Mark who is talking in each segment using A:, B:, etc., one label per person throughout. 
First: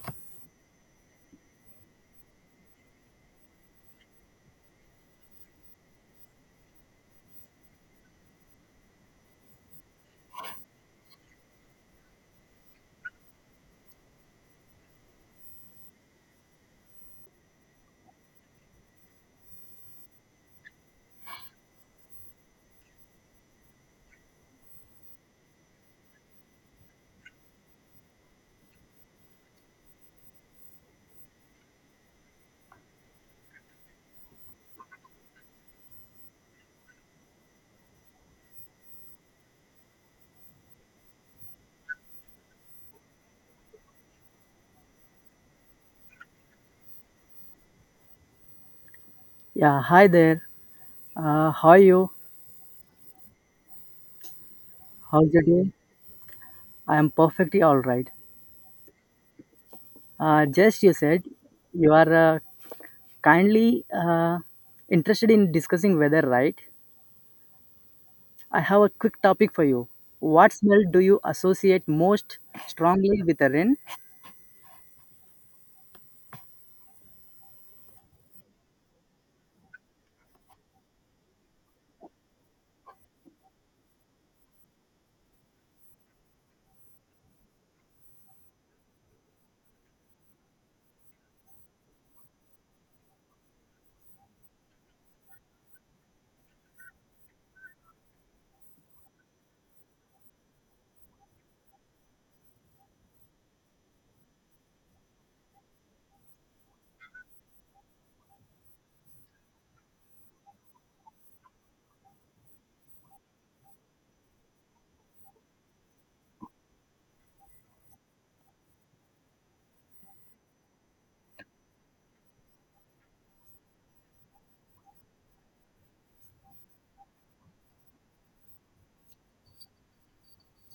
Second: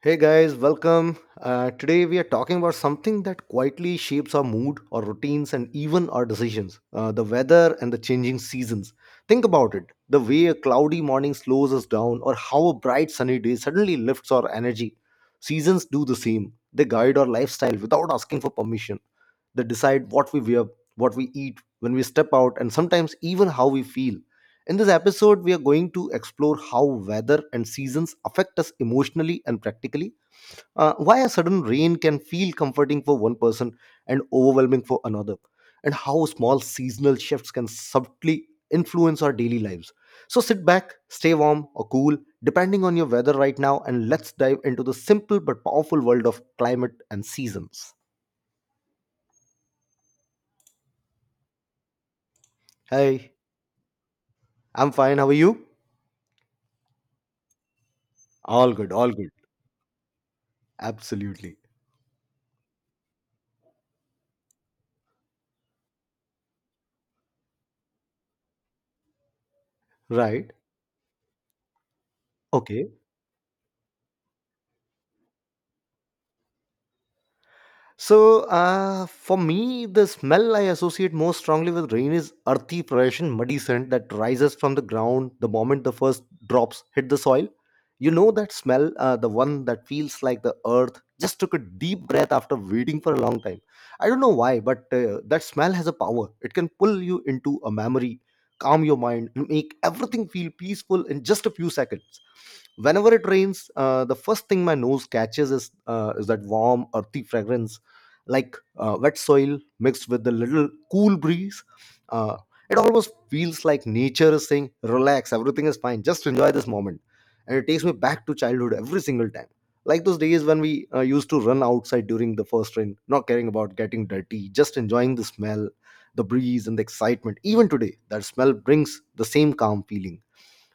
A: Hey guys, welcome. Today we are talking about something that quietly shapes our mood, our routines, and even our decisions: the weather and the changing seasons. Think about it: the way a cloudy morning slows us down, or how a bright sunny day suddenly lifts our energy. Seasons do the same. They guide our lifestyle without asking for permission. They decide what we wear, what we eat, when we step out, and sometimes even how we feel. In this episode, we are going to explore how weather and seasons affect us emotionally and practically, why a sudden rain can feel comforting for one person and overwhelming for another, and how small seasonal shifts can subtly influence our daily lives. So sit back, stay warm or cool, depending on your weather right now, and let's dive into the simple but powerful world of climate and seasons.
B: Yeah, hi there. How are you?
A: Hey, I'm fine. How are
B: How's your
A: you?
B: day? I am perfectly all right.
A: All good, all good.
B: Just you said
A: Absolutely.
B: you are kindly interested in discussing weather, right? I have a quick topic for you.
A: Right.
B: What smell do you associate most
A: Okay.
B: strongly with a rain?
A: So, for me, the smell I associate most strongly with rain is earthy perspiration, muddy scent that rises from the ground the moment the first drops hit the soil. You know that smell, the one that feels like the earth just took a deep breath after waiting for a long time. I don't know why, but that smell has a power. It can pull you into a memory, calm your mind, and make everything feel peaceful in just a few seconds. Whenever it rains, the first thing my nose catches is that warm earthy fragrance, like wet soil mixed with a little cool breeze. Uh, it almost feels like nature is saying, relax, everything is fine, just enjoy this moment. And it takes me back to childhood every single time, like those days when we used to run outside during the first rain, not caring about getting dirty, just enjoying the smell, the breeze, and the excitement. Even today, that smell brings the same calm feeling.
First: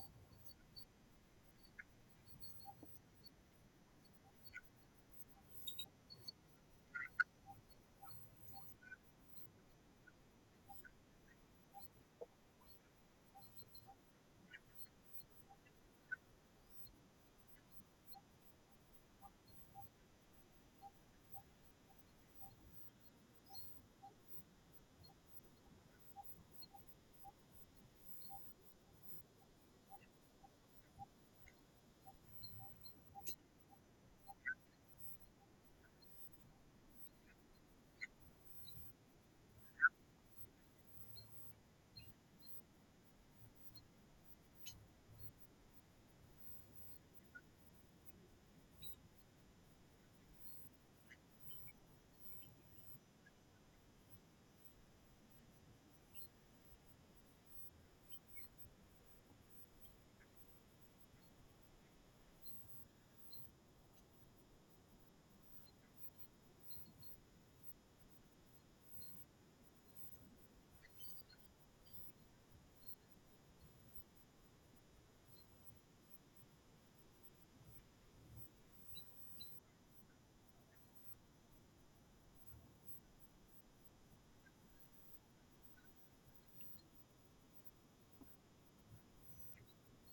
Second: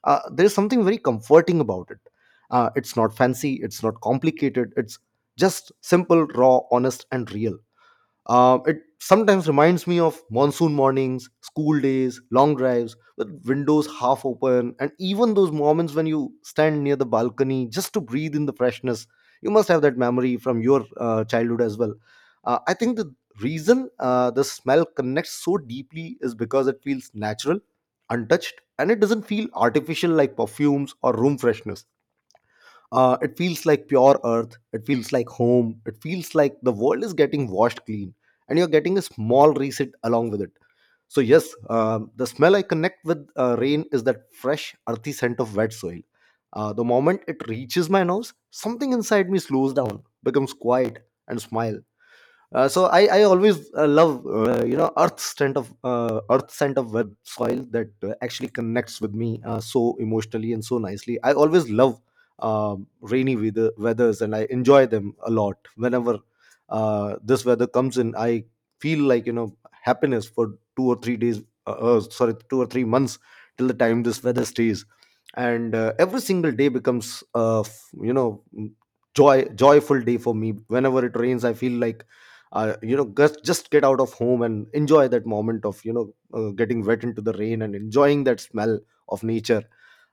A: There's something very comforting about it. It's not fancy, it's not complicated, it's just simple, raw, honest, and real. It sometimes reminds me of monsoon mornings, school days, long drives with windows half open, and even those moments when you stand near the balcony just to breathe in the freshness. You must have that memory from your childhood as well. I think the reason the smell connects so deeply is because it feels natural, untouched, and it doesn't feel artificial like perfumes or room freshness. It feels like pure earth. It feels like home. It feels like the world is getting washed clean, and you're getting a small reset along with it. So yes, the smell I connect with rain is that fresh, earthy scent of wet soil. The moment it reaches my nose, something inside me slows down, becomes quiet, and smile. So I always love, you know, earth scent of web soil that actually connects with me so emotionally and so nicely. I always love rainy weathers and I enjoy them a lot. Whenever this weather comes in, I feel like, you know, happiness for 2 or 3 days. Sorry, 2 or 3 months, till the time this weather stays, and every single day becomes you know, joyful day for me. Whenever it rains, I feel like, you know, just get out of home and enjoy that moment of, you know, getting wet into the rain and enjoying that smell of nature,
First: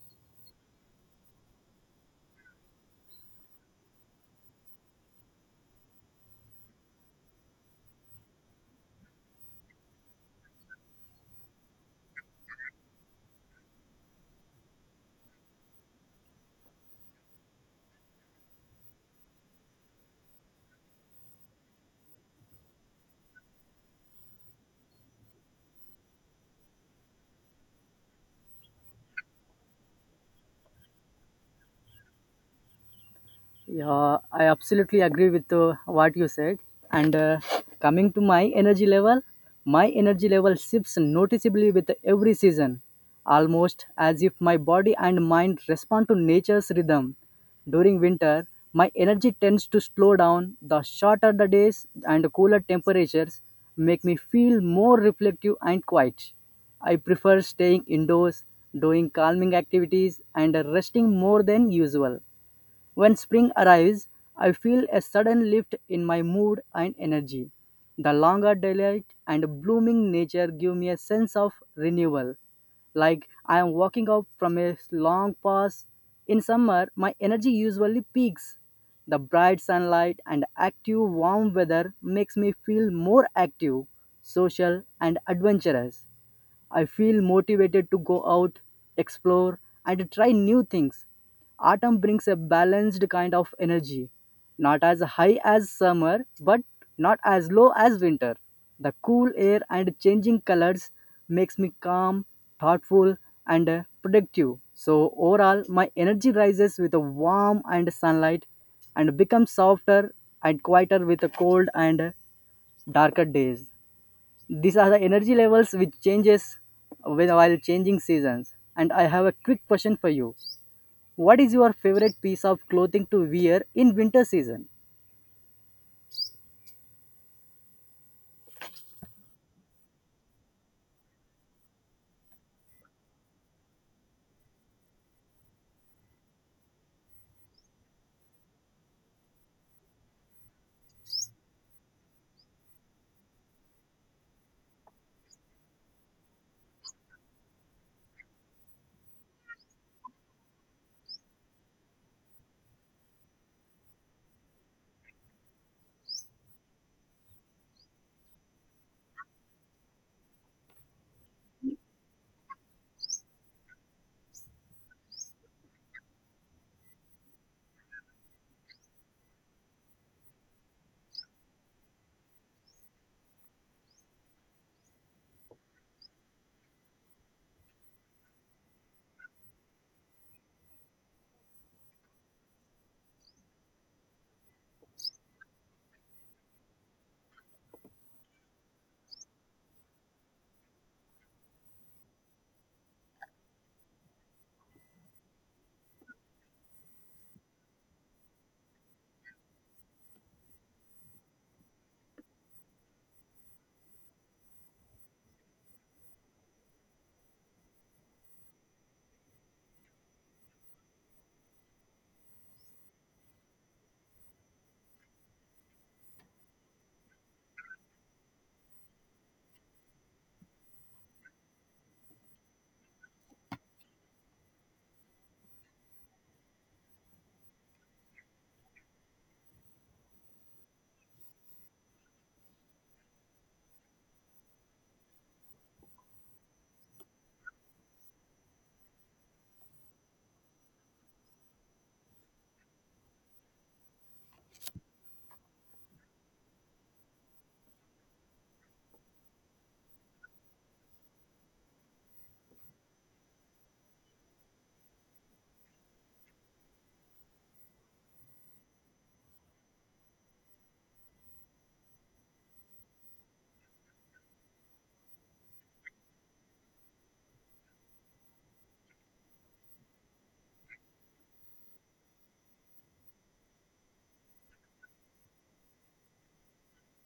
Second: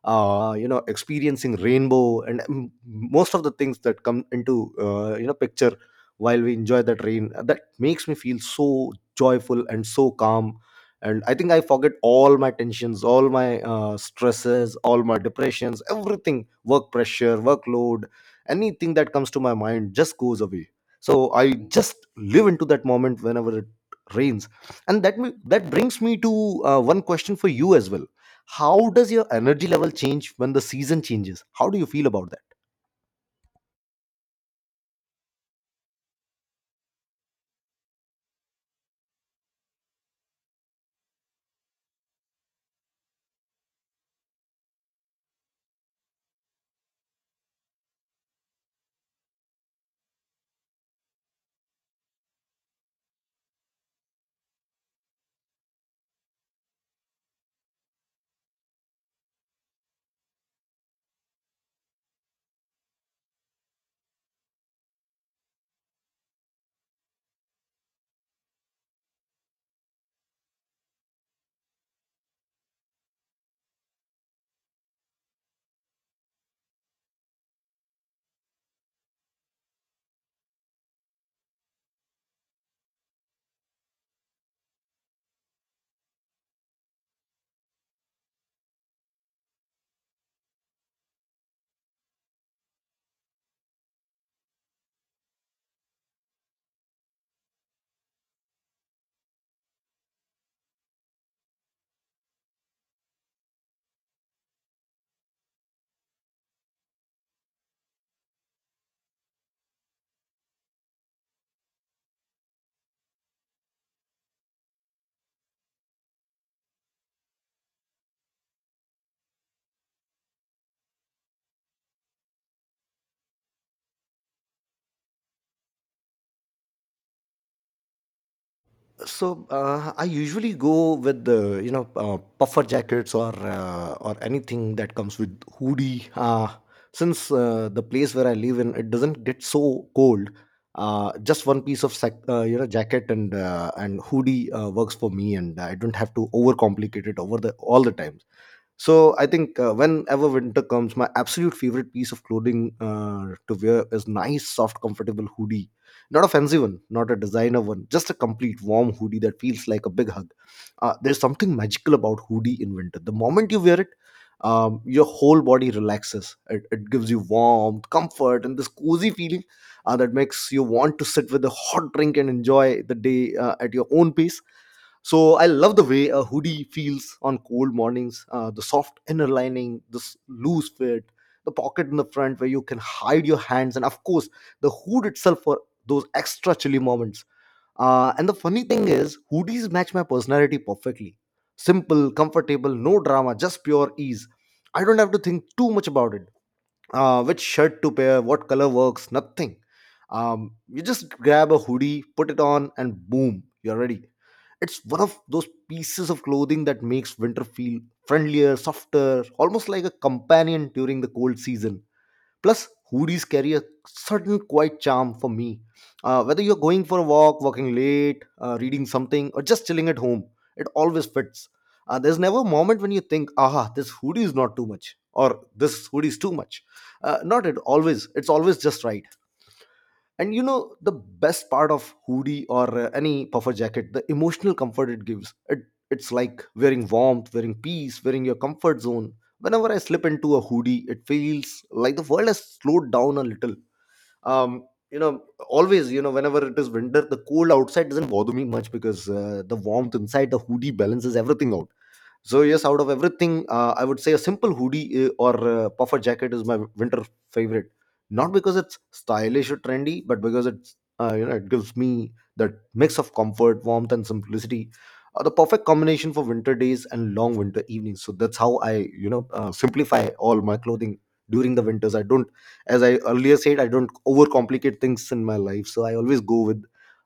A: you know, experiencing rainbow and most of the things that come into, you know, picture while we enjoy that rain. That makes me feel so joyful and so calm, and I think I forget all my tensions, all my stresses, all my depressions, everything, work pressure, workload, anything that comes to my mind just goes away. So I just live into that moment whenever it rains. And that brings me to one question for you as well. How does your energy level change when the season changes? How do you feel about that?
B: Yeah, I absolutely agree with what you said. And coming to my energy level shifts noticeably with every season, almost as if my body and mind respond to nature's rhythm. During winter, my energy tends to slow down. The shorter the days and cooler temperatures make me feel more reflective and quiet. I prefer staying indoors, doing calming activities, and resting more than usual. When spring arrives, I feel a sudden lift in my mood and energy. The longer daylight and blooming nature give me a sense of renewal. Like I am walking up from a long pass. In summer, my energy usually peaks. The bright sunlight and active warm weather makes me feel more active, social and adventurous. I feel motivated to go out, explore, and try new things. Autumn brings a balanced kind of energy, not as high as summer, but not as low as winter. The cool air and changing colors makes me calm, thoughtful, and productive. So overall, my energy rises with a warm and sunlight, and becomes softer and quieter with the cold and darker days. These are the energy levels which changes while changing seasons. And I have a quick question for you. What is your favorite piece of clothing to wear in winter season?
A: So, I usually go with the, you know, puffer jackets or anything that comes with hoodie. Since the place where I live in, it doesn't get so cold. Just one piece of you know, jacket and hoodie works for me, and I don't have to overcomplicate it over the all the time. So I think, whenever winter comes, my absolute favorite piece of clothing to wear is nice, soft, comfortable hoodie. Not a fancy one, not a designer one, just a complete warm hoodie that feels like a big hug. There's something magical about hoodie in winter. The moment you wear it, your whole body relaxes. It gives you warmth, comfort, and this cozy feeling that makes you want to sit with a hot drink and enjoy the day at your own pace. So I love the way a hoodie feels on cold mornings. The soft inner lining, this loose fit, the pocket in the front where you can hide your hands, and of course the hood itself for those extra chilly moments. And the funny thing is, hoodies match my personality perfectly. Simple, comfortable, no drama, just pure ease. I don't have to think too much about it. Which shirt to pair, what color works, nothing. You just grab a hoodie, put it on, and boom, you're ready. It's one of those pieces of clothing that makes winter feel friendlier, softer, almost like a companion during the cold season. Plus, hoodies carry a certain quiet charm for me. Whether you're going for a walk, working late, reading something, or just chilling at home, it always fits. There's never a moment when you think, aha, this hoodie is not too much, or this hoodie is too much. Not it always, It's always just right. And you know the best part of hoodie or any puffer jacket, the emotional comfort it gives. It, it's like wearing warmth, wearing peace, wearing your comfort zone. Whenever I slip into a hoodie, it feels like the world has slowed down a little. Um, you know, always, you know, whenever it is winter, the cold outside doesn't bother me much because the warmth inside the hoodie balances everything out. So yes, out of everything, I would say a simple hoodie or puffer jacket is my winter favorite. Not because it's stylish or trendy, but because it's you know, it gives me that mix of comfort, warmth, and simplicity, the perfect combination for winter days and long winter evenings. So that's how I, you know, simplify all my clothing during the winters. I don't, as I earlier said, I don't overcomplicate things in my life. So I always go with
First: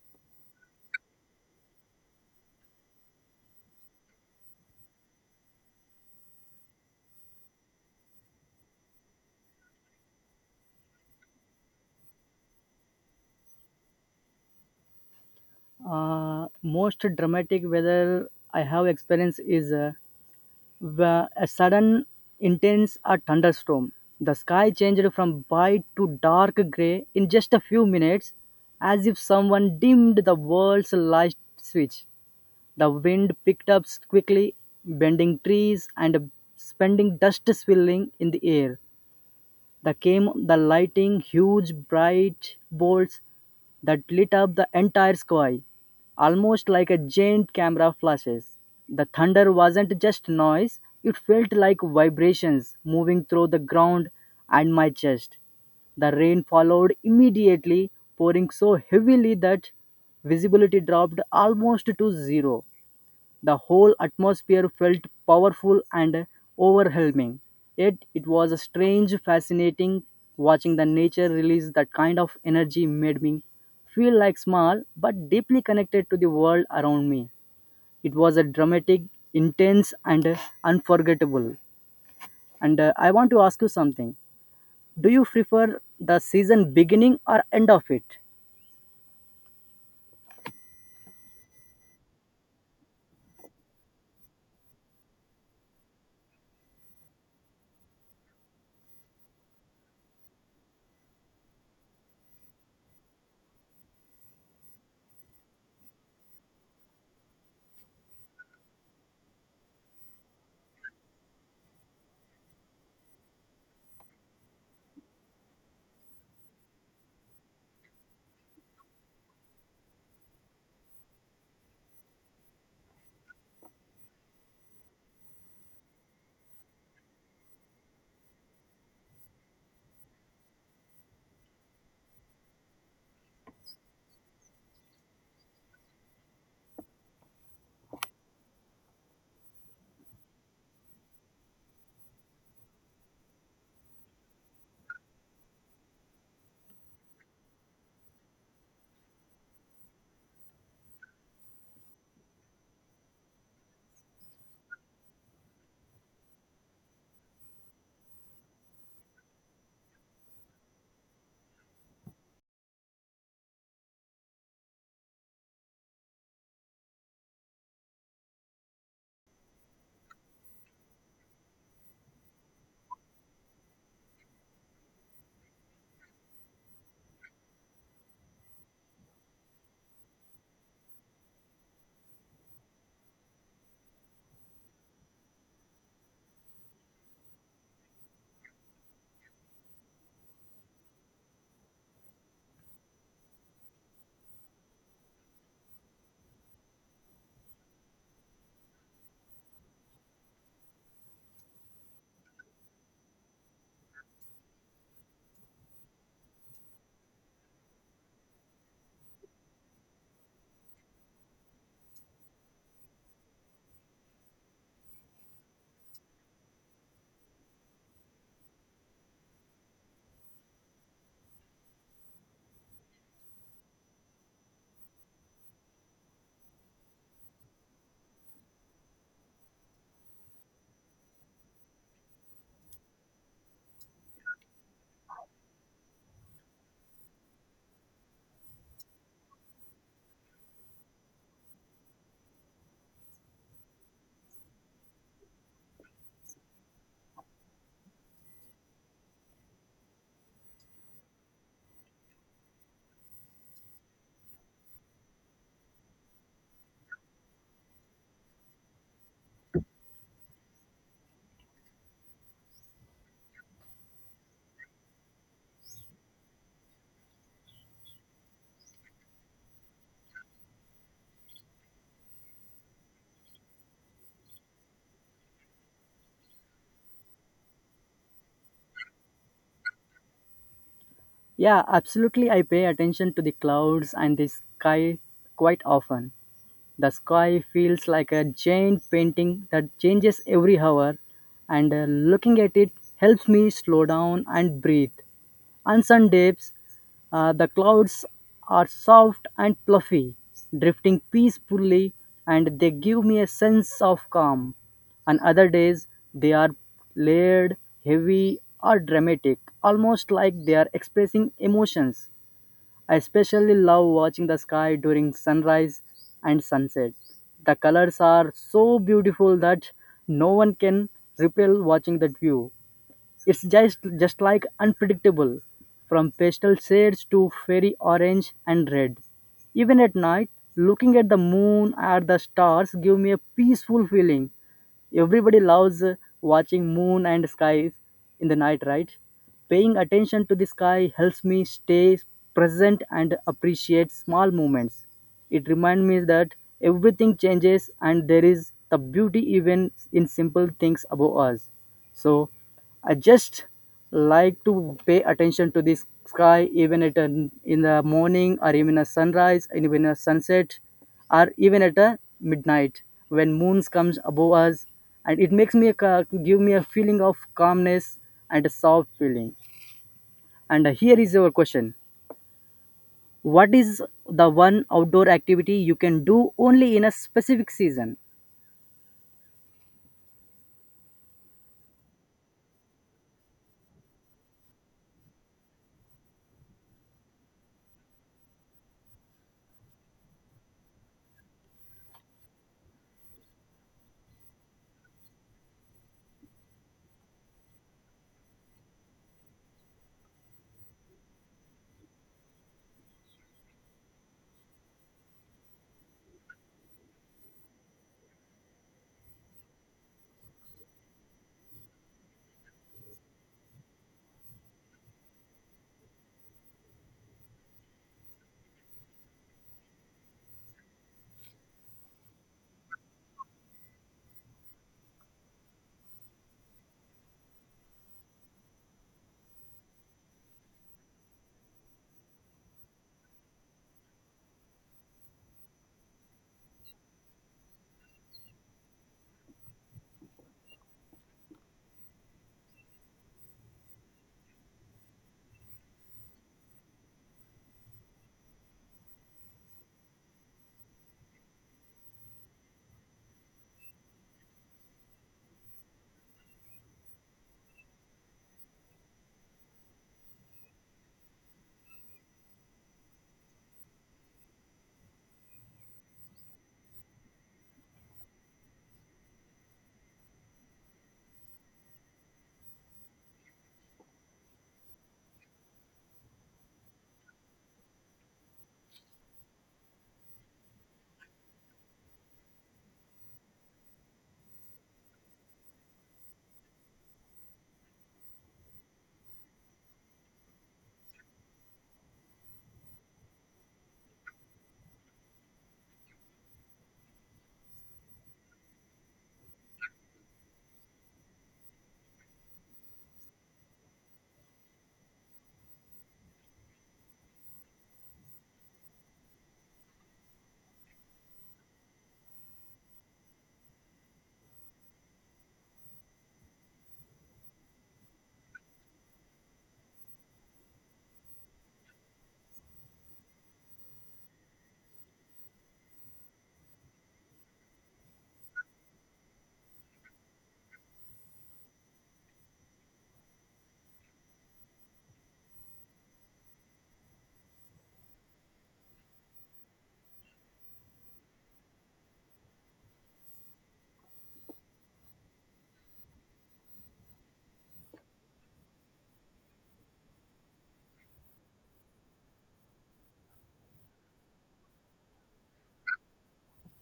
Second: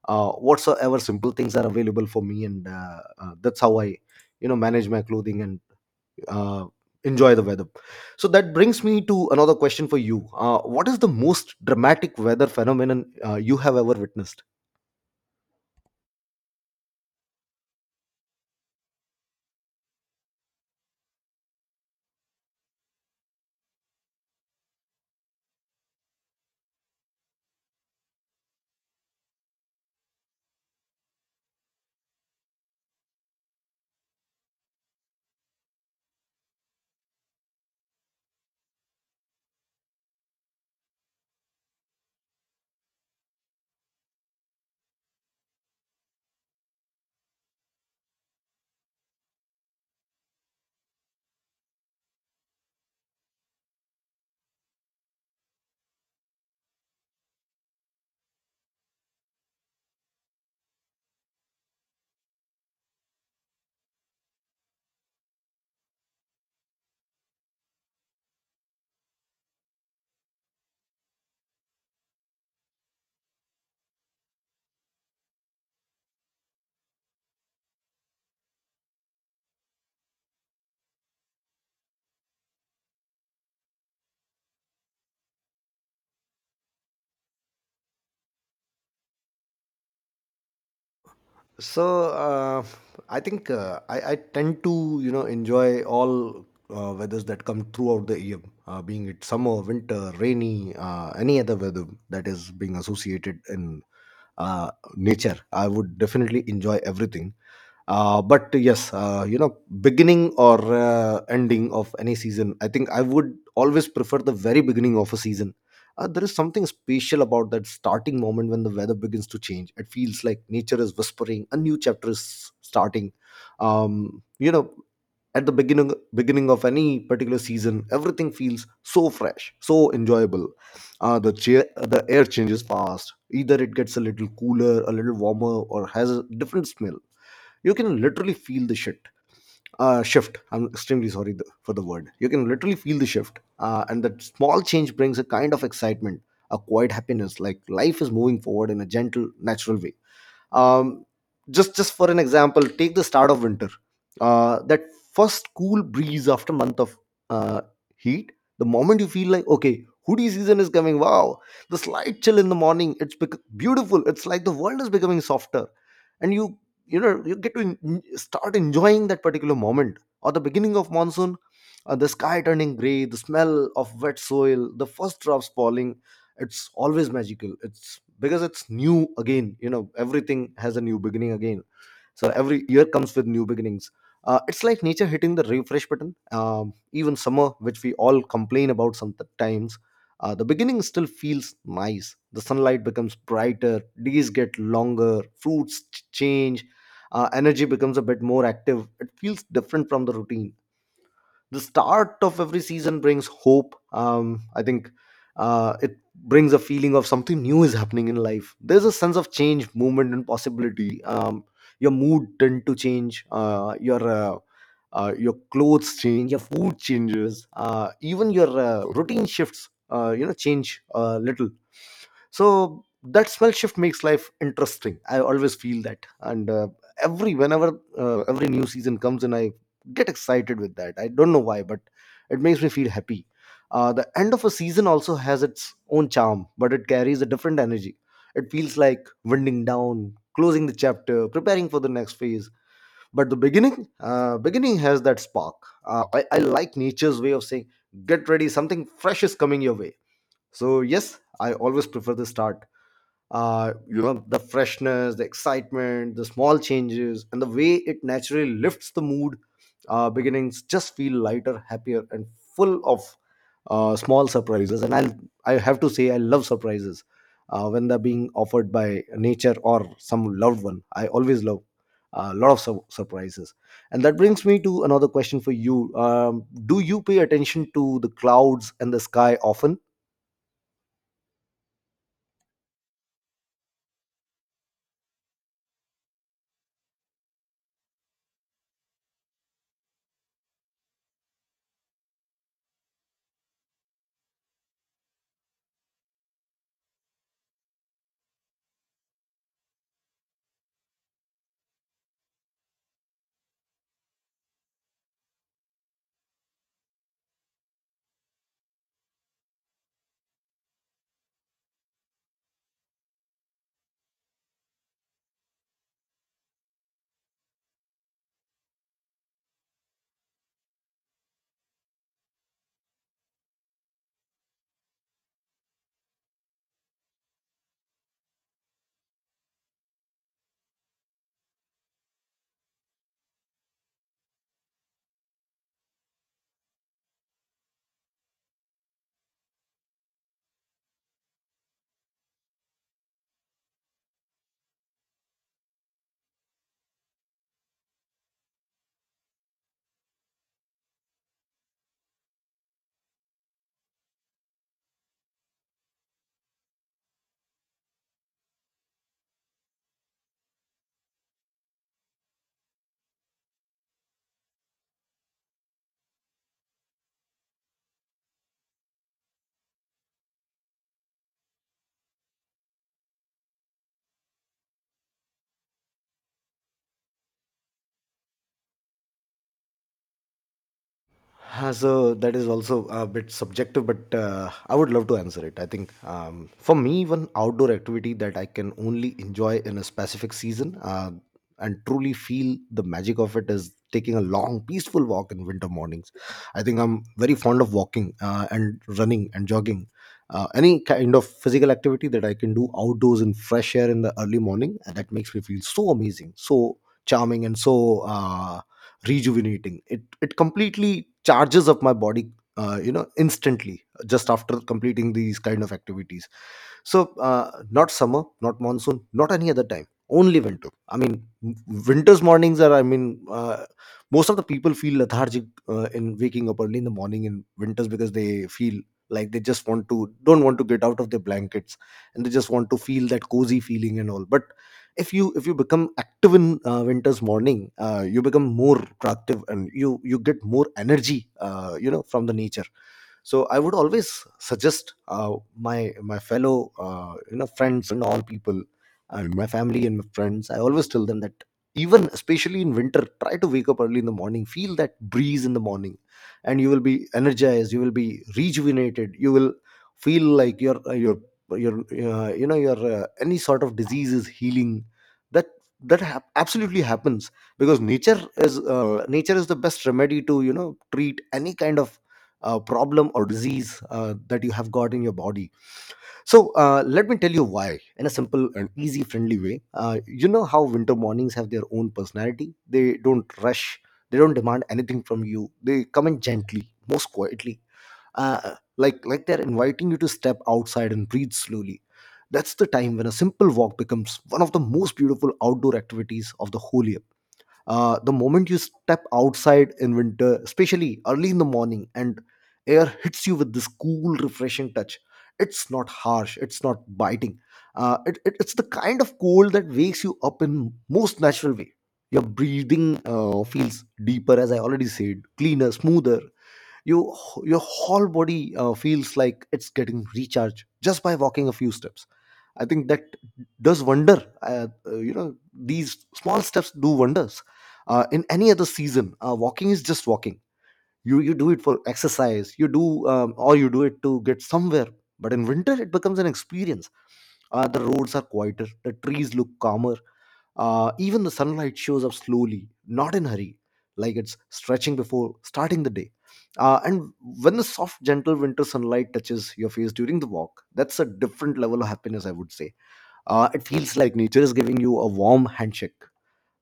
A: whatsoever simple things are available for me, and that's how I, you know, manage my clothing and uh, enjoy the weather. So that brings me to another question for you. Uh, what is the most dramatic weather phenomenon you have ever witnessed?
B: Most dramatic weather I have experienced is a sudden intense a thunderstorm. The sky changed from bright to dark gray in just a few minutes, as if someone dimmed the world's light switch. The wind picked up quickly, bending trees and spending dust swirling in the air. There came the lightning, huge bright bolts that lit up the entire sky, almost like a giant camera flashes. The thunder wasn't just noise, it felt like vibrations moving through the ground and my chest. The rain followed immediately, pouring so heavily that visibility dropped almost to zero. The whole atmosphere felt powerful and overwhelming. Yet it was a strange, fascinating watching the nature release that kind of energy made me feel like small but deeply connected to the world around me. It was a dramatic, intense, and unforgettable. And I want to ask you something. Do you prefer the season beginning or end of it?
A: So uh, i think uh, I, I tend to, you know, enjoy all weathers that come throughout the year, being it summer, winter, rainy, any other weather that is being associated in nature. I would definitely enjoy everything. But yes, you know, beginning or ending of any season, I think I would always prefer the very beginning of a season. Uh, there is something special about that starting moment when the weather begins to change. It feels like nature is whispering a new chapter is starting. You know, at the beginning of any particular season, everything feels so fresh, so enjoyable. The air changes fast, either it gets a little cooler, a little warmer, or has a different smell. You can literally feel the shit shift. I'm extremely sorry for the word. You can literally feel the shift. Uh, and that small change brings a kind of excitement, a quiet happiness, like life is moving forward in a gentle natural way. Um, just just for an example, take the start of winter, that first cool breeze after month of uh, heat. The moment you feel like, okay, hoodie season is coming, wow, the slight chill in the morning, it's beautiful. It's like the world is becoming softer, and you know, you get to start enjoying that particular moment. Or the beginning of monsoon, the sky turning gray, the smell of wet soil, the first drops falling, it's always magical. It's because it's new again. You know, everything has a new beginning again. So every year comes with new beginnings. It's like nature hitting the refresh button. Even summer, which we all complain about sometimes, the beginning still feels nice. The sunlight becomes brighter, days get longer, fruits change. Energy becomes a bit more active. It feels different from the routine. The start of every season brings hope, I think. It brings a feeling of something new is happening in life. There's a sense of change, movement and possibility. Your mood tend to change. Your clothes change, your food changes, even your routine shifts, you know, change a little. So that smell shift makes life interesting. I always feel that, and every whenever every new season comes in, I get excited with that. I don't know why, but it makes me feel happy. The end of a season also has its own charm, but it carries a different energy. It feels like winding down, closing the chapter, preparing for the next phase. But the beginning, beginning has that spark. I like nature's way of saying, get ready, something fresh is coming your way. So yes, I always prefer the start. You know, the freshness, the excitement, the small changes, and the way it naturally lifts the mood. Beginnings just feel lighter, happier and full of small surprises, and I have to say, I love surprises. When they're being offered by nature or some loved one, I always love a lot of surprises. And that brings me to another question for you. Do you pay attention to the clouds and the sky often?
B: Yeah, absolutely. I pay attention to the clouds and the sky quite often. The sky feels like a giant painting that changes every hour, and looking at it helps me slow down and breathe. On some days, the clouds are soft and fluffy, drifting peacefully, and they give me a sense of calm. On other days, they are layered, heavy, or dramatic, almost like they are expressing emotions. I especially love watching the sky during sunrise and sunset. The colors are so beautiful that no one can repel watching that view. It's just like unpredictable, from pastel shades to fairy orange and red. Even at night, looking at the moon or the stars give me a peaceful feeling. Everybody loves watching moon and skies in the night, right? Paying attention to the sky helps me stay present and appreciate small moments. It reminds me that everything changes and there is the beauty even in simple things above us. So I just like to pay attention to the sky even at an, in the morning or even a sunrise and even a sunset or even at a midnight when moons comes above us, and it makes me a give me a feeling of calmness and a soft feeling. And here is your question. What is the one outdoor activity you can do only in a specific season?
A: So that is also a bit subjective, but I would love to answer it. I think for me, one outdoor activity that I can only enjoy in a specific season and truly feel the magic of it is taking a long, peaceful walk in winter mornings. I think I'm very fond of walking and running and jogging. Any kind of physical activity that I can do outdoors in fresh air in the early morning, that makes me feel so amazing, so charming, and so. Rejuvenating, it completely charges up my body, you know, instantly just after completing these kind of activities. So not summer, not monsoon, not any other time. Only winter. I mean, winter's mornings are. I mean, most of the people feel lethargic in waking up early in the morning in winters, because they feel like they just want to don't want to get out of their blankets, and they just want to feel that cozy feeling and all. But if you become active in winter's morning, you become more proactive, and you get more energy. You know, from the nature. So I would always suggest my fellow, you know, friends and all people and my family and my friends. I always tell them that, even especially in winter, try to wake up early in the morning, feel that breeze in the morning, and you will be energized, you will be rejuvenated, you will feel like your your you know, your any sort of disease is healing. That absolutely happens, because nature is, nature is the best remedy to, you know, treat any kind of problem or disease that you have got in your body. So let me tell you why in a simple and easy, friendly way. You know how winter mornings have their own personality. They don't rush. They don't demand anything from you. They come in gently, most quietly, like they're inviting you to step outside and breathe slowly. That's the time when a simple walk becomes one of the most beautiful outdoor activities of the whole year. The moment you step outside in winter, especially early in the morning, and air hits you with this cool, refreshing touch, it's not harsh, it's not biting. It's the kind of cold that wakes you up in most natural way. Your breathing feels deeper, as I already said, cleaner, smoother. You, your whole body feels like it's getting recharged just by walking a few steps. I think that does wonder. You know, these small steps do wonders. In any other season, walking is just walking. You do it for exercise, you do or you do it to get somewhere, but in winter it becomes an experience. The roads are quieter, the trees look calmer, even the sunlight shows up slowly, not in hurry, like it's stretching before starting the day. And when the soft gentle winter sunlight touches your face during the walk, that's a different level of happiness, I would say. It feels like nature is giving you a warm handshake.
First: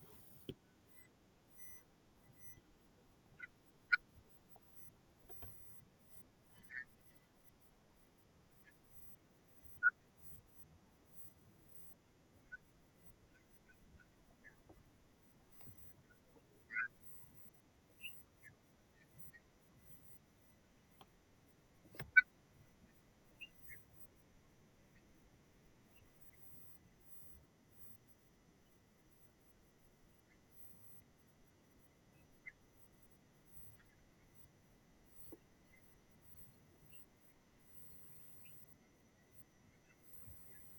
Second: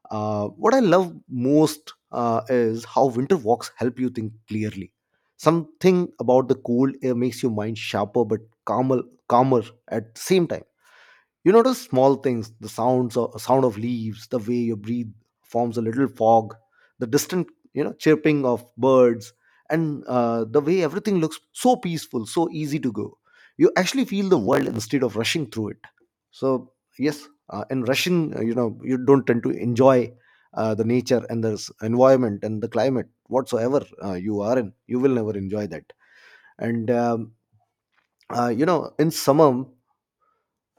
A: What I love most is how winter walks help you think clearly. Something about the cold air makes your mind sharper but calmer, calmer at the same time. You notice small things, the sounds of, sound of leaves, the way your breathe forms a little fog, the distant, you know, chirping of birds, and the way everything looks so peaceful, so easy to go. You actually feel the world instead of rushing through it. So yes, in rushing, you know, you don't tend to enjoy the nature and the environment and the climate. Whatsoever you are in, you will never enjoy that. And you know, in summer,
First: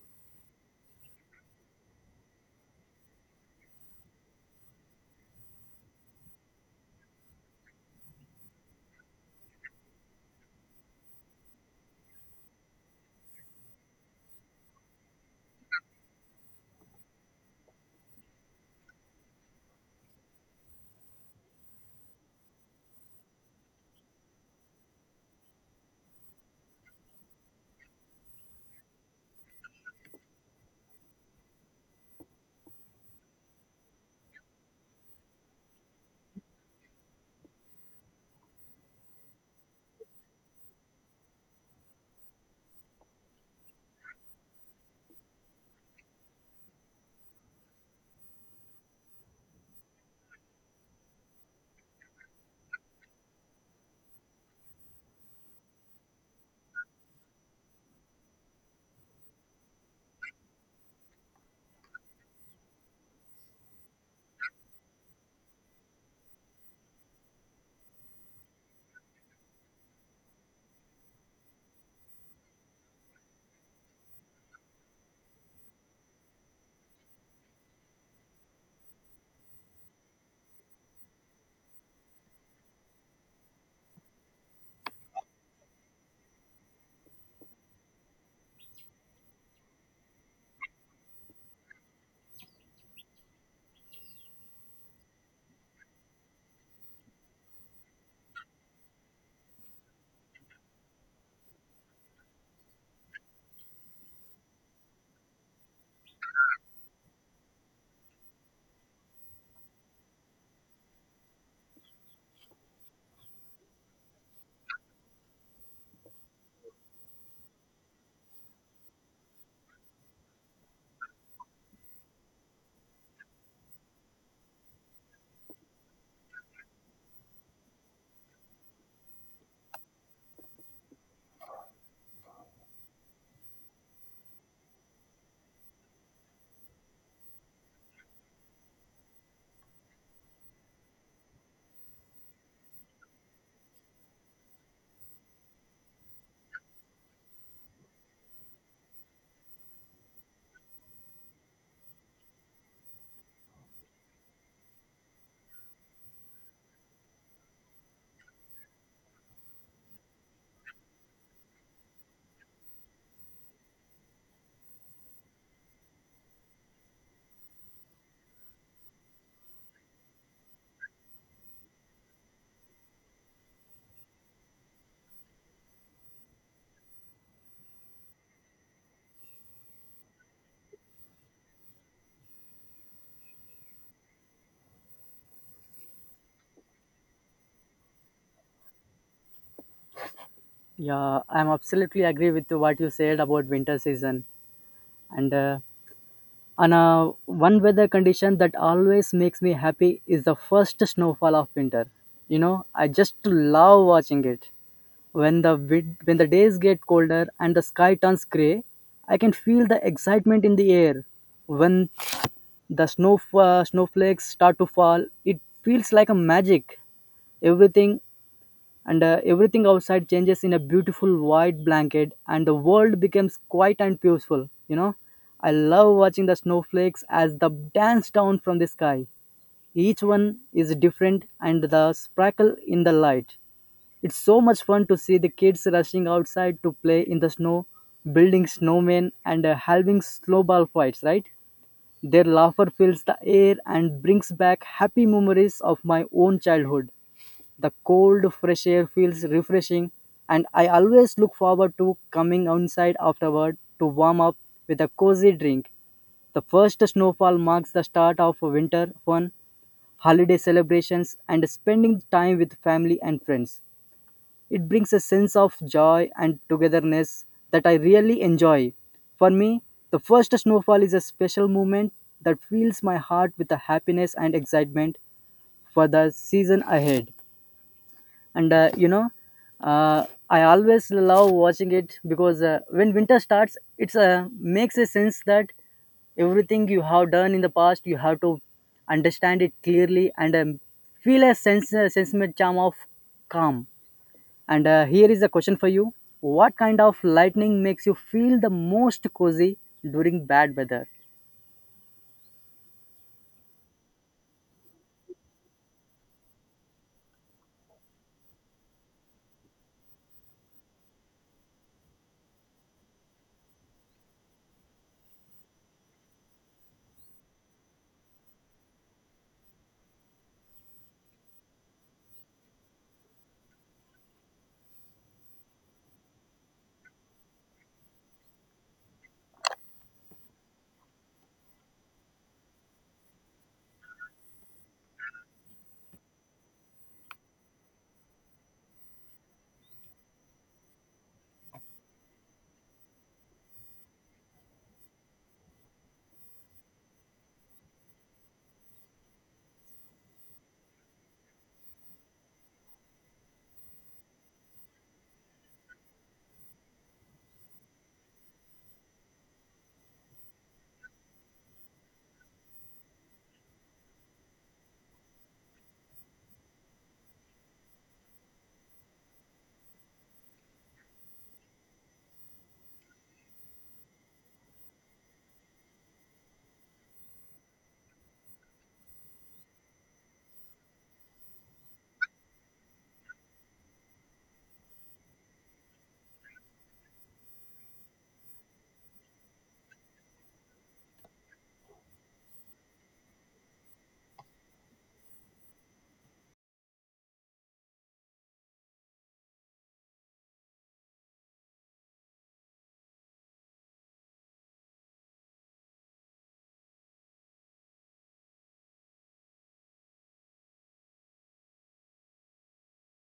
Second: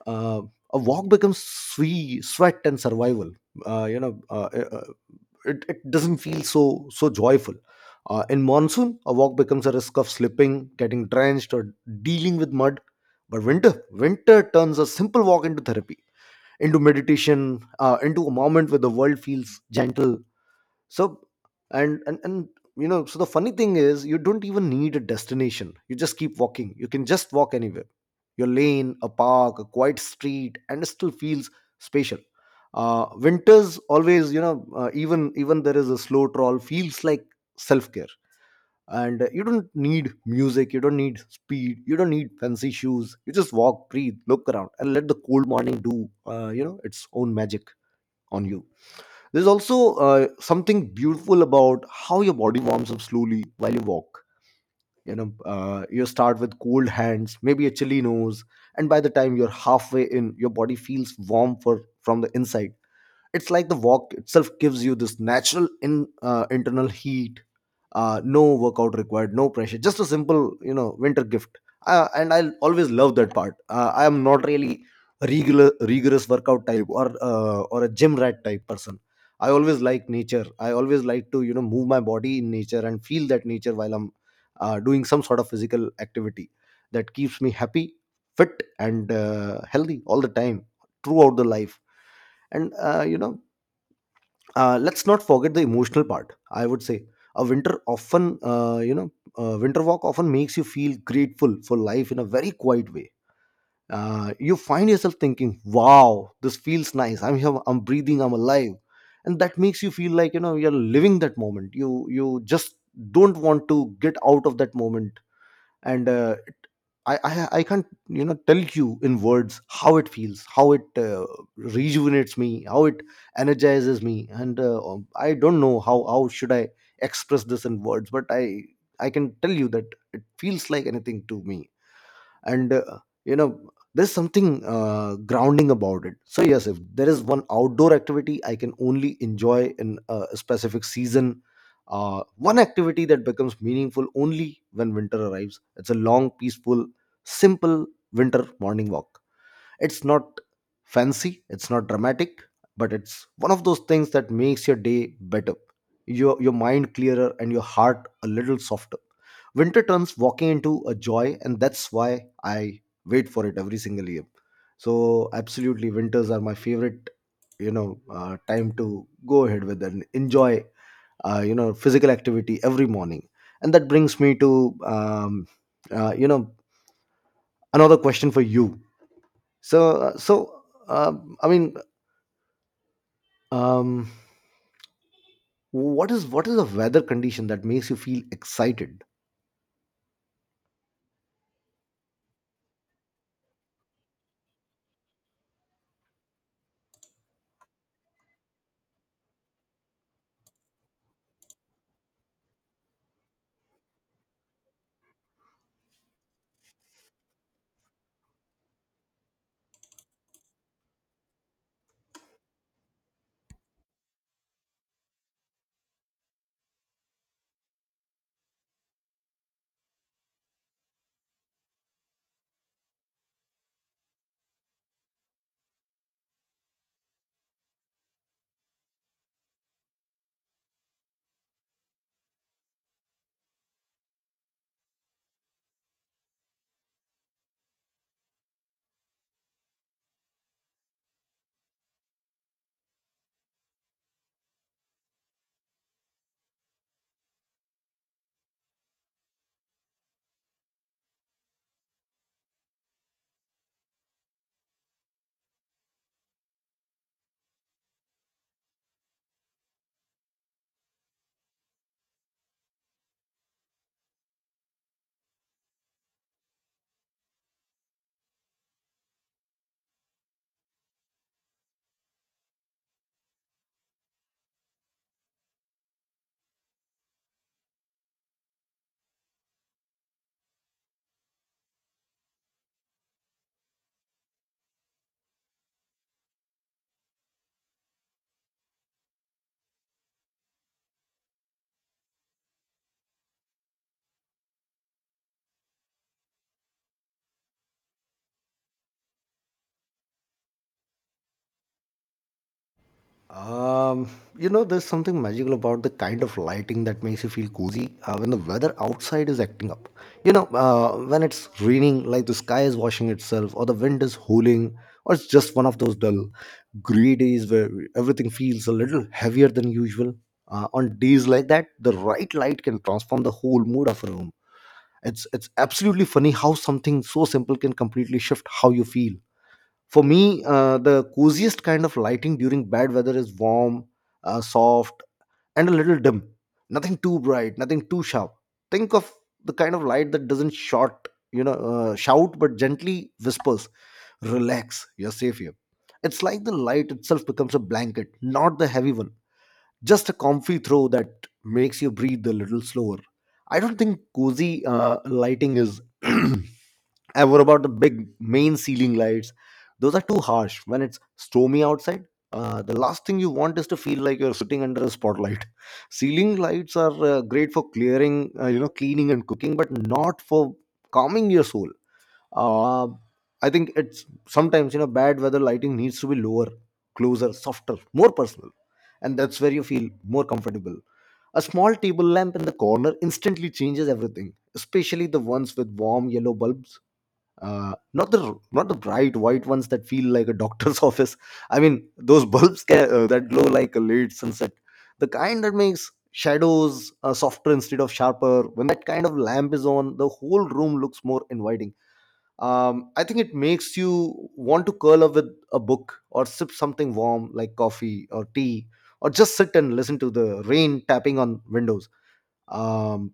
A: uh, a walk becomes sweat, sweat and survival. Uh, you know, uh, uh, uh, it doesn't feel so so joyful. In monsoon, a walk becomes a risk of slipping, getting drenched, or dealing with mud. But winter, winter turns a simple walk into therapy, into meditation, into a moment where the world feels gentle. So and you know, so the funny thing is you don't even need a destination. You just keep walking. You can just walk anywhere. Your lane, a park, a quiet street, and it still feels spatial. Winters always, you know, even there is a slow troll feels like self care. And you don't need music, you don't need speed, you don't need fancy shoes. You just walk, breathe, look around, and let the cold morning do, you know, its own magic on you. There's also something beautiful about how your body warms up slowly while you walk. You know, you start with cold hands, maybe a chilly nose, and by the time you're halfway in, your body feels warm for from the inside. It's like the walk itself gives you this natural in internal heat. No workout required, no pressure, just a simple, you know, winter gift. And I always love that part. I am not really a regular rigorous workout type, or a gym rat type person. I always like nature, I always like to, you know, move my body in nature and feel that nature while I'm doing some sort of physical activity. That keeps me happy, fit and healthy all the time, throughout the life. And you know, let's not forget the emotional part, I would say. A winter walk often makes you feel grateful for life in a very quiet way. You find yourself thinking, wow, this feels nice, I'm here, I'm breathing, I'm alive. And that makes you feel like, you know, you're living that moment. You just don't want to get out of that moment. And I can't, you know, tell you in words how it feels, how it rejuvenates me, how it energizes me. And I don't know how should I express this in words, but I can tell you that it feels like anything to me. And you know, there's something grounding about it. So yes, if there is one outdoor activity I can only enjoy in a specific season, one activity that becomes meaningful only when winter arrives, it's a long, peaceful, simple winter morning walk. It's not fancy, it's not dramatic, but it's one of those things that makes your day better. Your mind clearer and your heart a little softer. Winter turns walking into a joy, and that's why I wait for it every single year. So absolutely, winters are my favorite. You know, time to go ahead with and enjoy. You know, physical activity every morning, and that brings me to uh, you know another question for you. so, uh, so um I mean, um, what is a weather condition that makes you feel excited?
B: Yeah, I'm absolutely agree with what you said about winter season. And uh, And One weather condition that always makes me happy is the first snowfall of winter. You know, I just love watching it. When when the days get colder and the sky turns gray, I can feel the excitement in the air. When the snow snowflakes start to fall, it feels like a magic. Everything Everything outside changes in a beautiful white blanket, and the world becomes quiet and peaceful. You know, I love watching the snowflakes as they dance down from the sky. Each one is different and the sparkle in the light. It's so much fun to see the kids rushing outside to play in the snow, building snowmen and having snowball fights, right? Their laughter fills the air and brings back happy memories of my own childhood. The cold, fresh air feels refreshing, and I always look forward to coming outside afterward to warm up with a cozy drink. The first snowfall marks the start of winter fun, holiday celebrations, and spending time with family and friends. It brings a sense of joy and togetherness that I really enjoy. For me, the first snowfall is a special moment that fills my heart with the happiness and excitement for the season ahead. And uh, I always love watching it because when winter starts, it's makes a sense that everything you have done in the past, you have to understand it clearly and feel a sense, a sentiment charm of calm. And here is a question for you. What kind of lightning makes you feel the most cozy during bad weather?
A: Um, you know, there's something magical about the kind of lighting that makes you feel cozy when the weather outside is acting up. You know, when it's raining, like the sky is washing itself, or the wind is howling, or it's just one of those dull, gray days where everything feels a little heavier than usual. On days like that, the right light can transform the whole mood of a room. It's absolutely funny how something so simple can completely shift how you feel. For me, the coziest kind of lighting during bad weather is warm, soft, and a little dim. Nothing too bright, nothing too sharp. Think of the kind of light that doesn't short you know shout but gently whispers, relax, you're safe here. It's like the light itself becomes a blanket, not the heavy one, just a comfy throw that makes you breathe a little slower. I don't think cozy lighting is ever about the big main ceiling lights. Those are too harsh when it's stormy outside. The last thing you want is to feel like you're sitting under a spotlight. Ceiling lights are great for clearing, cleaning and cooking, but not for calming your soul. uh, I think it's sometimes you know bad weather lighting needs to be lower, closer, softer, more personal, and that's where you feel more comfortable. A small table lamp in the corner instantly changes everything, especially the ones with warm yellow bulbs, not the bright white ones that feel like a doctor's office. I mean, those that glow like a late sunset, the kind that makes shadows softer instead of sharper. When that kind of lamp is on, the whole room looks more inviting. I think it makes you want to curl up with a book or sip something warm like coffee or tea, or just sit and listen to the rain tapping on windows. um,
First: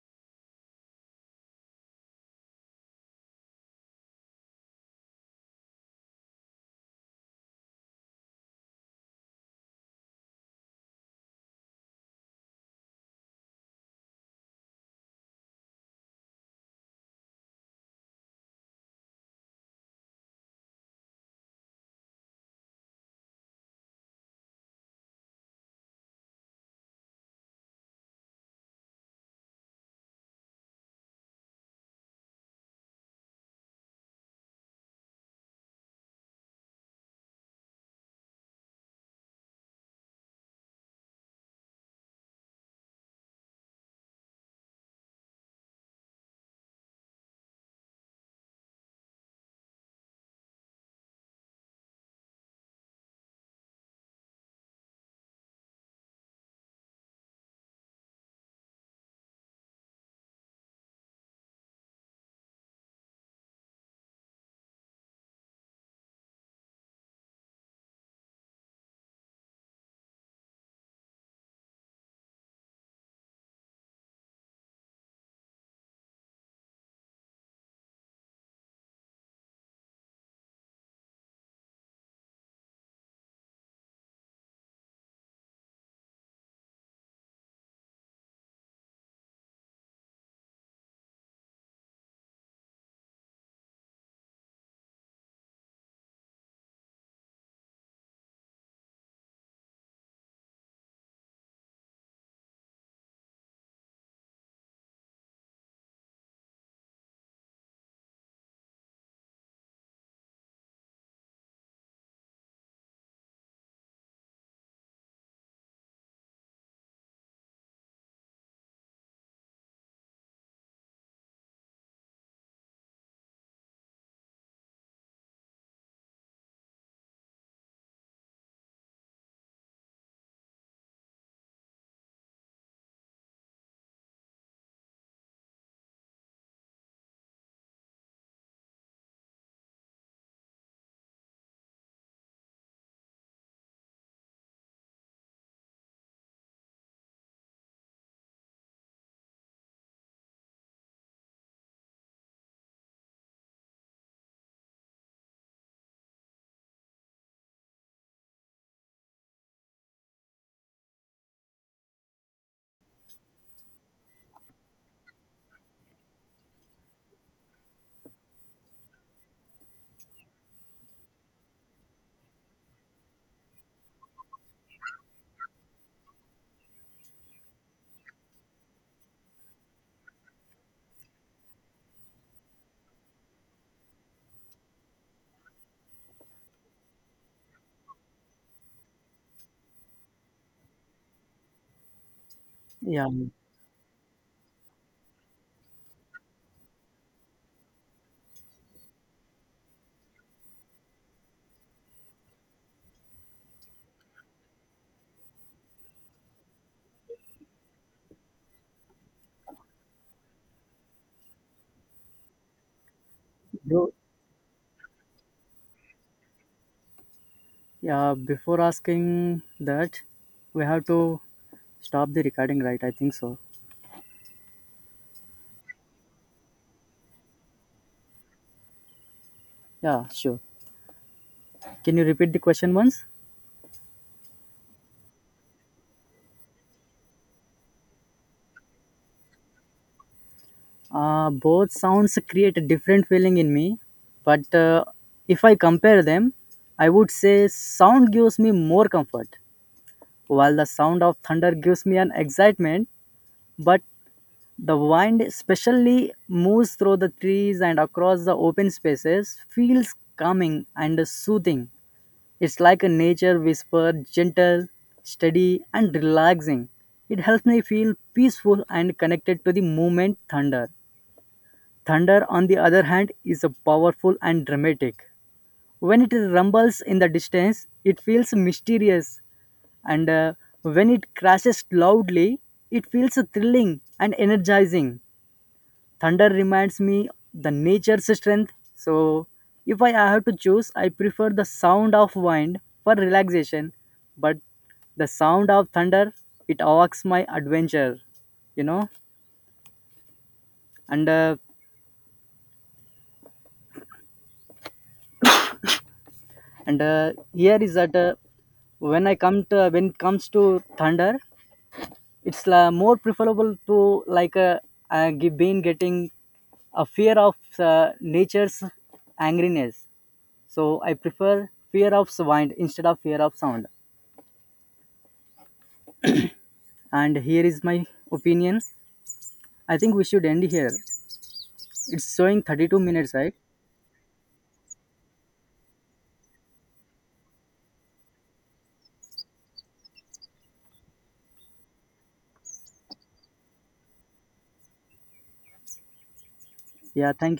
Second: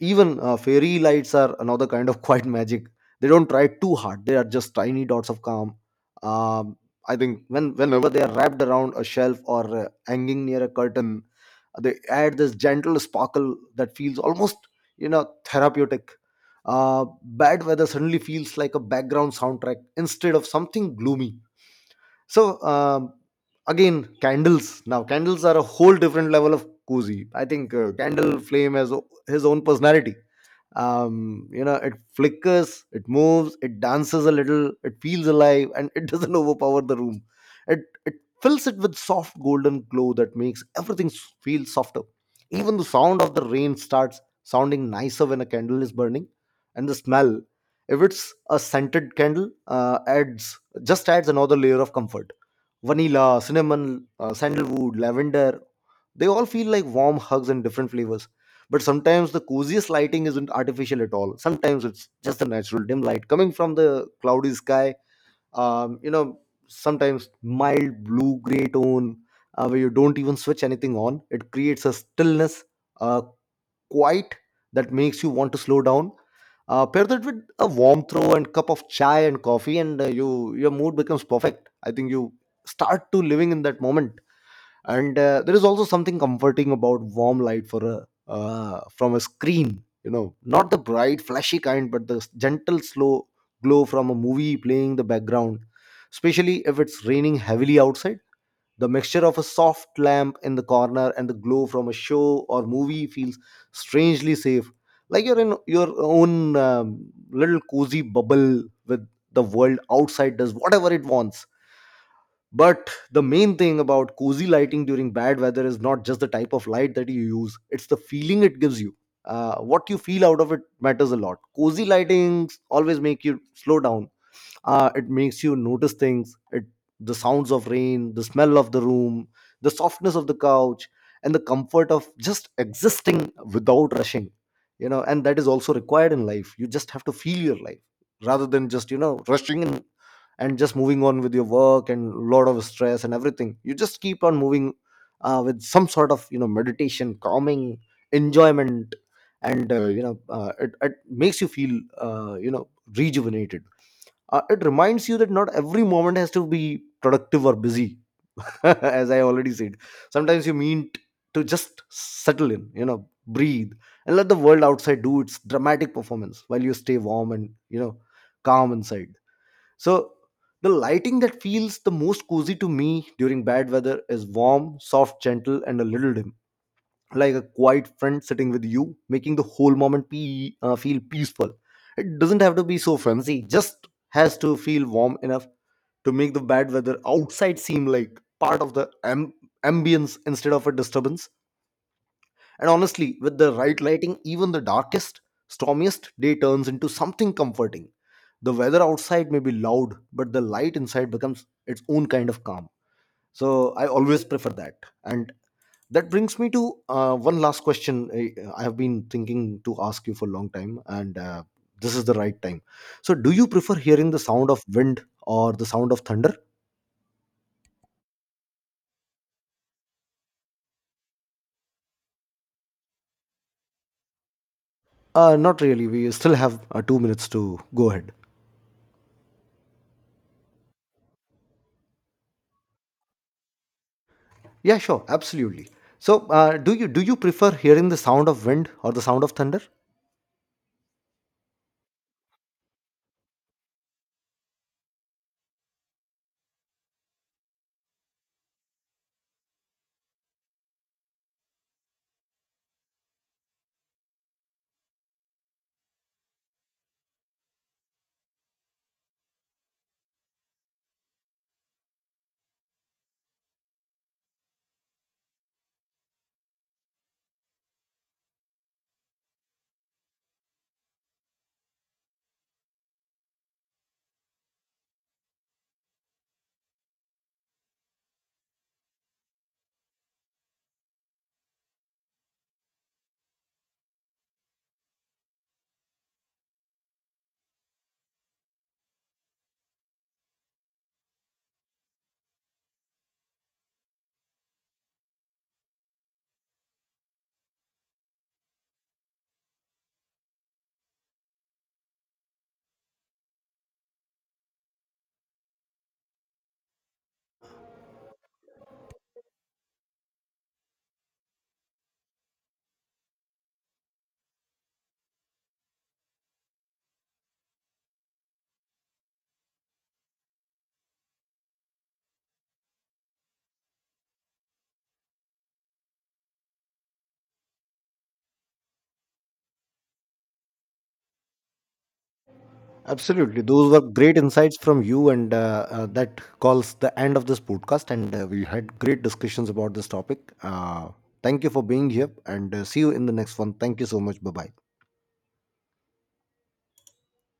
A: Even fairy lights are another kind of quiet magic. They don't try too hard; they are just tiny dots of calm. um, I think whenever they are wrapped around a shelf or hanging near a curtain, they add this gentle sparkle that feels almost, you know, therapeutic. Bad weather suddenly feels like a background soundtrack instead of something gloomy. so um, Again, candles. Now candles are a whole different level of cozy. I think candle flame has his own personality. You know, it flickers, it moves, it dances a little, it feels alive, and it doesn't overpower the room. It it fills it with soft golden glow that makes everything feel softer. Even the sound of the rain starts sounding nicer when a candle is burning. And the smell, if it's a scented candle, adds just adds another layer of comfort. Vanilla, cinnamon, sandalwood, lavender, they all feel like warm hugs in different flavors. But sometimes the coziest lighting isn't artificial at all. Sometimes it's just the natural dim light coming from the cloudy sky. You know, sometimes mild blue gray tone, where you don't even switch anything on. It creates a stillness, a quiet that makes you want to slow down. Pair that with a warm throw and cup of chai and coffee, and you your mood becomes perfect. I think you start to living in that moment. And There is also something comforting about warm light for a from a screen, you know, not the bright flashy kind but the gentle slow glow from a movie playing in the background, especially if it's raining heavily outside. The mixture of a soft lamp in the corner and the glow from a show or movie feels strangely safe, like you're in your own little cozy bubble with the world outside does whatever it wants. But the main thing about cozy lighting during bad weather is not just the type of light that you use, it's the feeling it gives you. What you feel out of it matters a lot. Cozy lightings always make you slow down. It makes you notice things, it, the sounds of rain, the smell of the room, the softness of the couch, and the comfort of just existing without rushing. You know, and that is also required in life. You just have to feel your life rather than just, you know, rushing and just moving on with your work and a lot of stress and everything, you just keep on moving with some sort of, you know, meditation, calming, enjoyment. And you know it, It makes you feel, you know, rejuvenated. It reminds you that not every moment has to be productive or busy. As I already said, sometimes you mean to just settle in, you know, breathe, and let the world outside do its dramatic performance while you stay warm and, you know, calm inside. So the lighting that feels the most cozy to me during bad weather is warm, soft, gentle, and a little dim, like a quiet friend sitting with you, making the whole moment feel peaceful. It doesn't have to be so fancy; just has to feel warm enough to make the bad weather outside seem like part of the ambience instead of a disturbance. And
B: Yeah,
A: honestly, with the right lighting, even the darkest, stormiest day turns into something comforting. The weather outside may be loud, but the light inside becomes its own kind of calm. So I always prefer that. And that brings me to one last question I have been thinking to ask you for a long time, and this is the right time. So, do you prefer
B: bro.
A: hearing the sound of wind or the sound of thunder?
B: Yeah, before asking that, we have to stop the recording, right? I think so.
A: Not really. We still have 2 minutes to go ahead.
B: Yeah, sure. Can you repeat the question once?
A: Yeah, sure, absolutely. So, do you prefer hearing the sound of wind or the sound of thunder?
B: Both sounds create a different feeling in me, but if I compare them, I would say sound gives me more comfort, while the sound of thunder gives me an excitement, but the wind especially moves through the trees and across the open spaces, feels calming and soothing. It's like a nature whisper, gentle, steady, and relaxing. It helps me feel peaceful and connected to the moment. Thunder. Thunder, on the other hand, is a powerful and dramatic. When it rumbles in the distance, it feels mysterious, and when it crashes loudly, it feels thrilling and energizing. Thunder reminds me the nature's strength. So if I have to choose, I prefer the sound of wind for relaxation, but the sound of thunder, it awakes my adventure, you know. And uh, and here is that When I come to when it comes to thunder, it's more preferable to like uh, been getting a fear of uh, nature's angriness. So I prefer fear of sound instead of fear of sound. And here is my opinion. I think we should end here. It's showing 32 minutes, right?
A: Absolutely. Those were great insights from you, and that calls the end of this podcast. And we had great discussions about this topic. Thank you for being here, and see you in the next one. Thank you so much. Bye bye.
B: Yeah, thank you.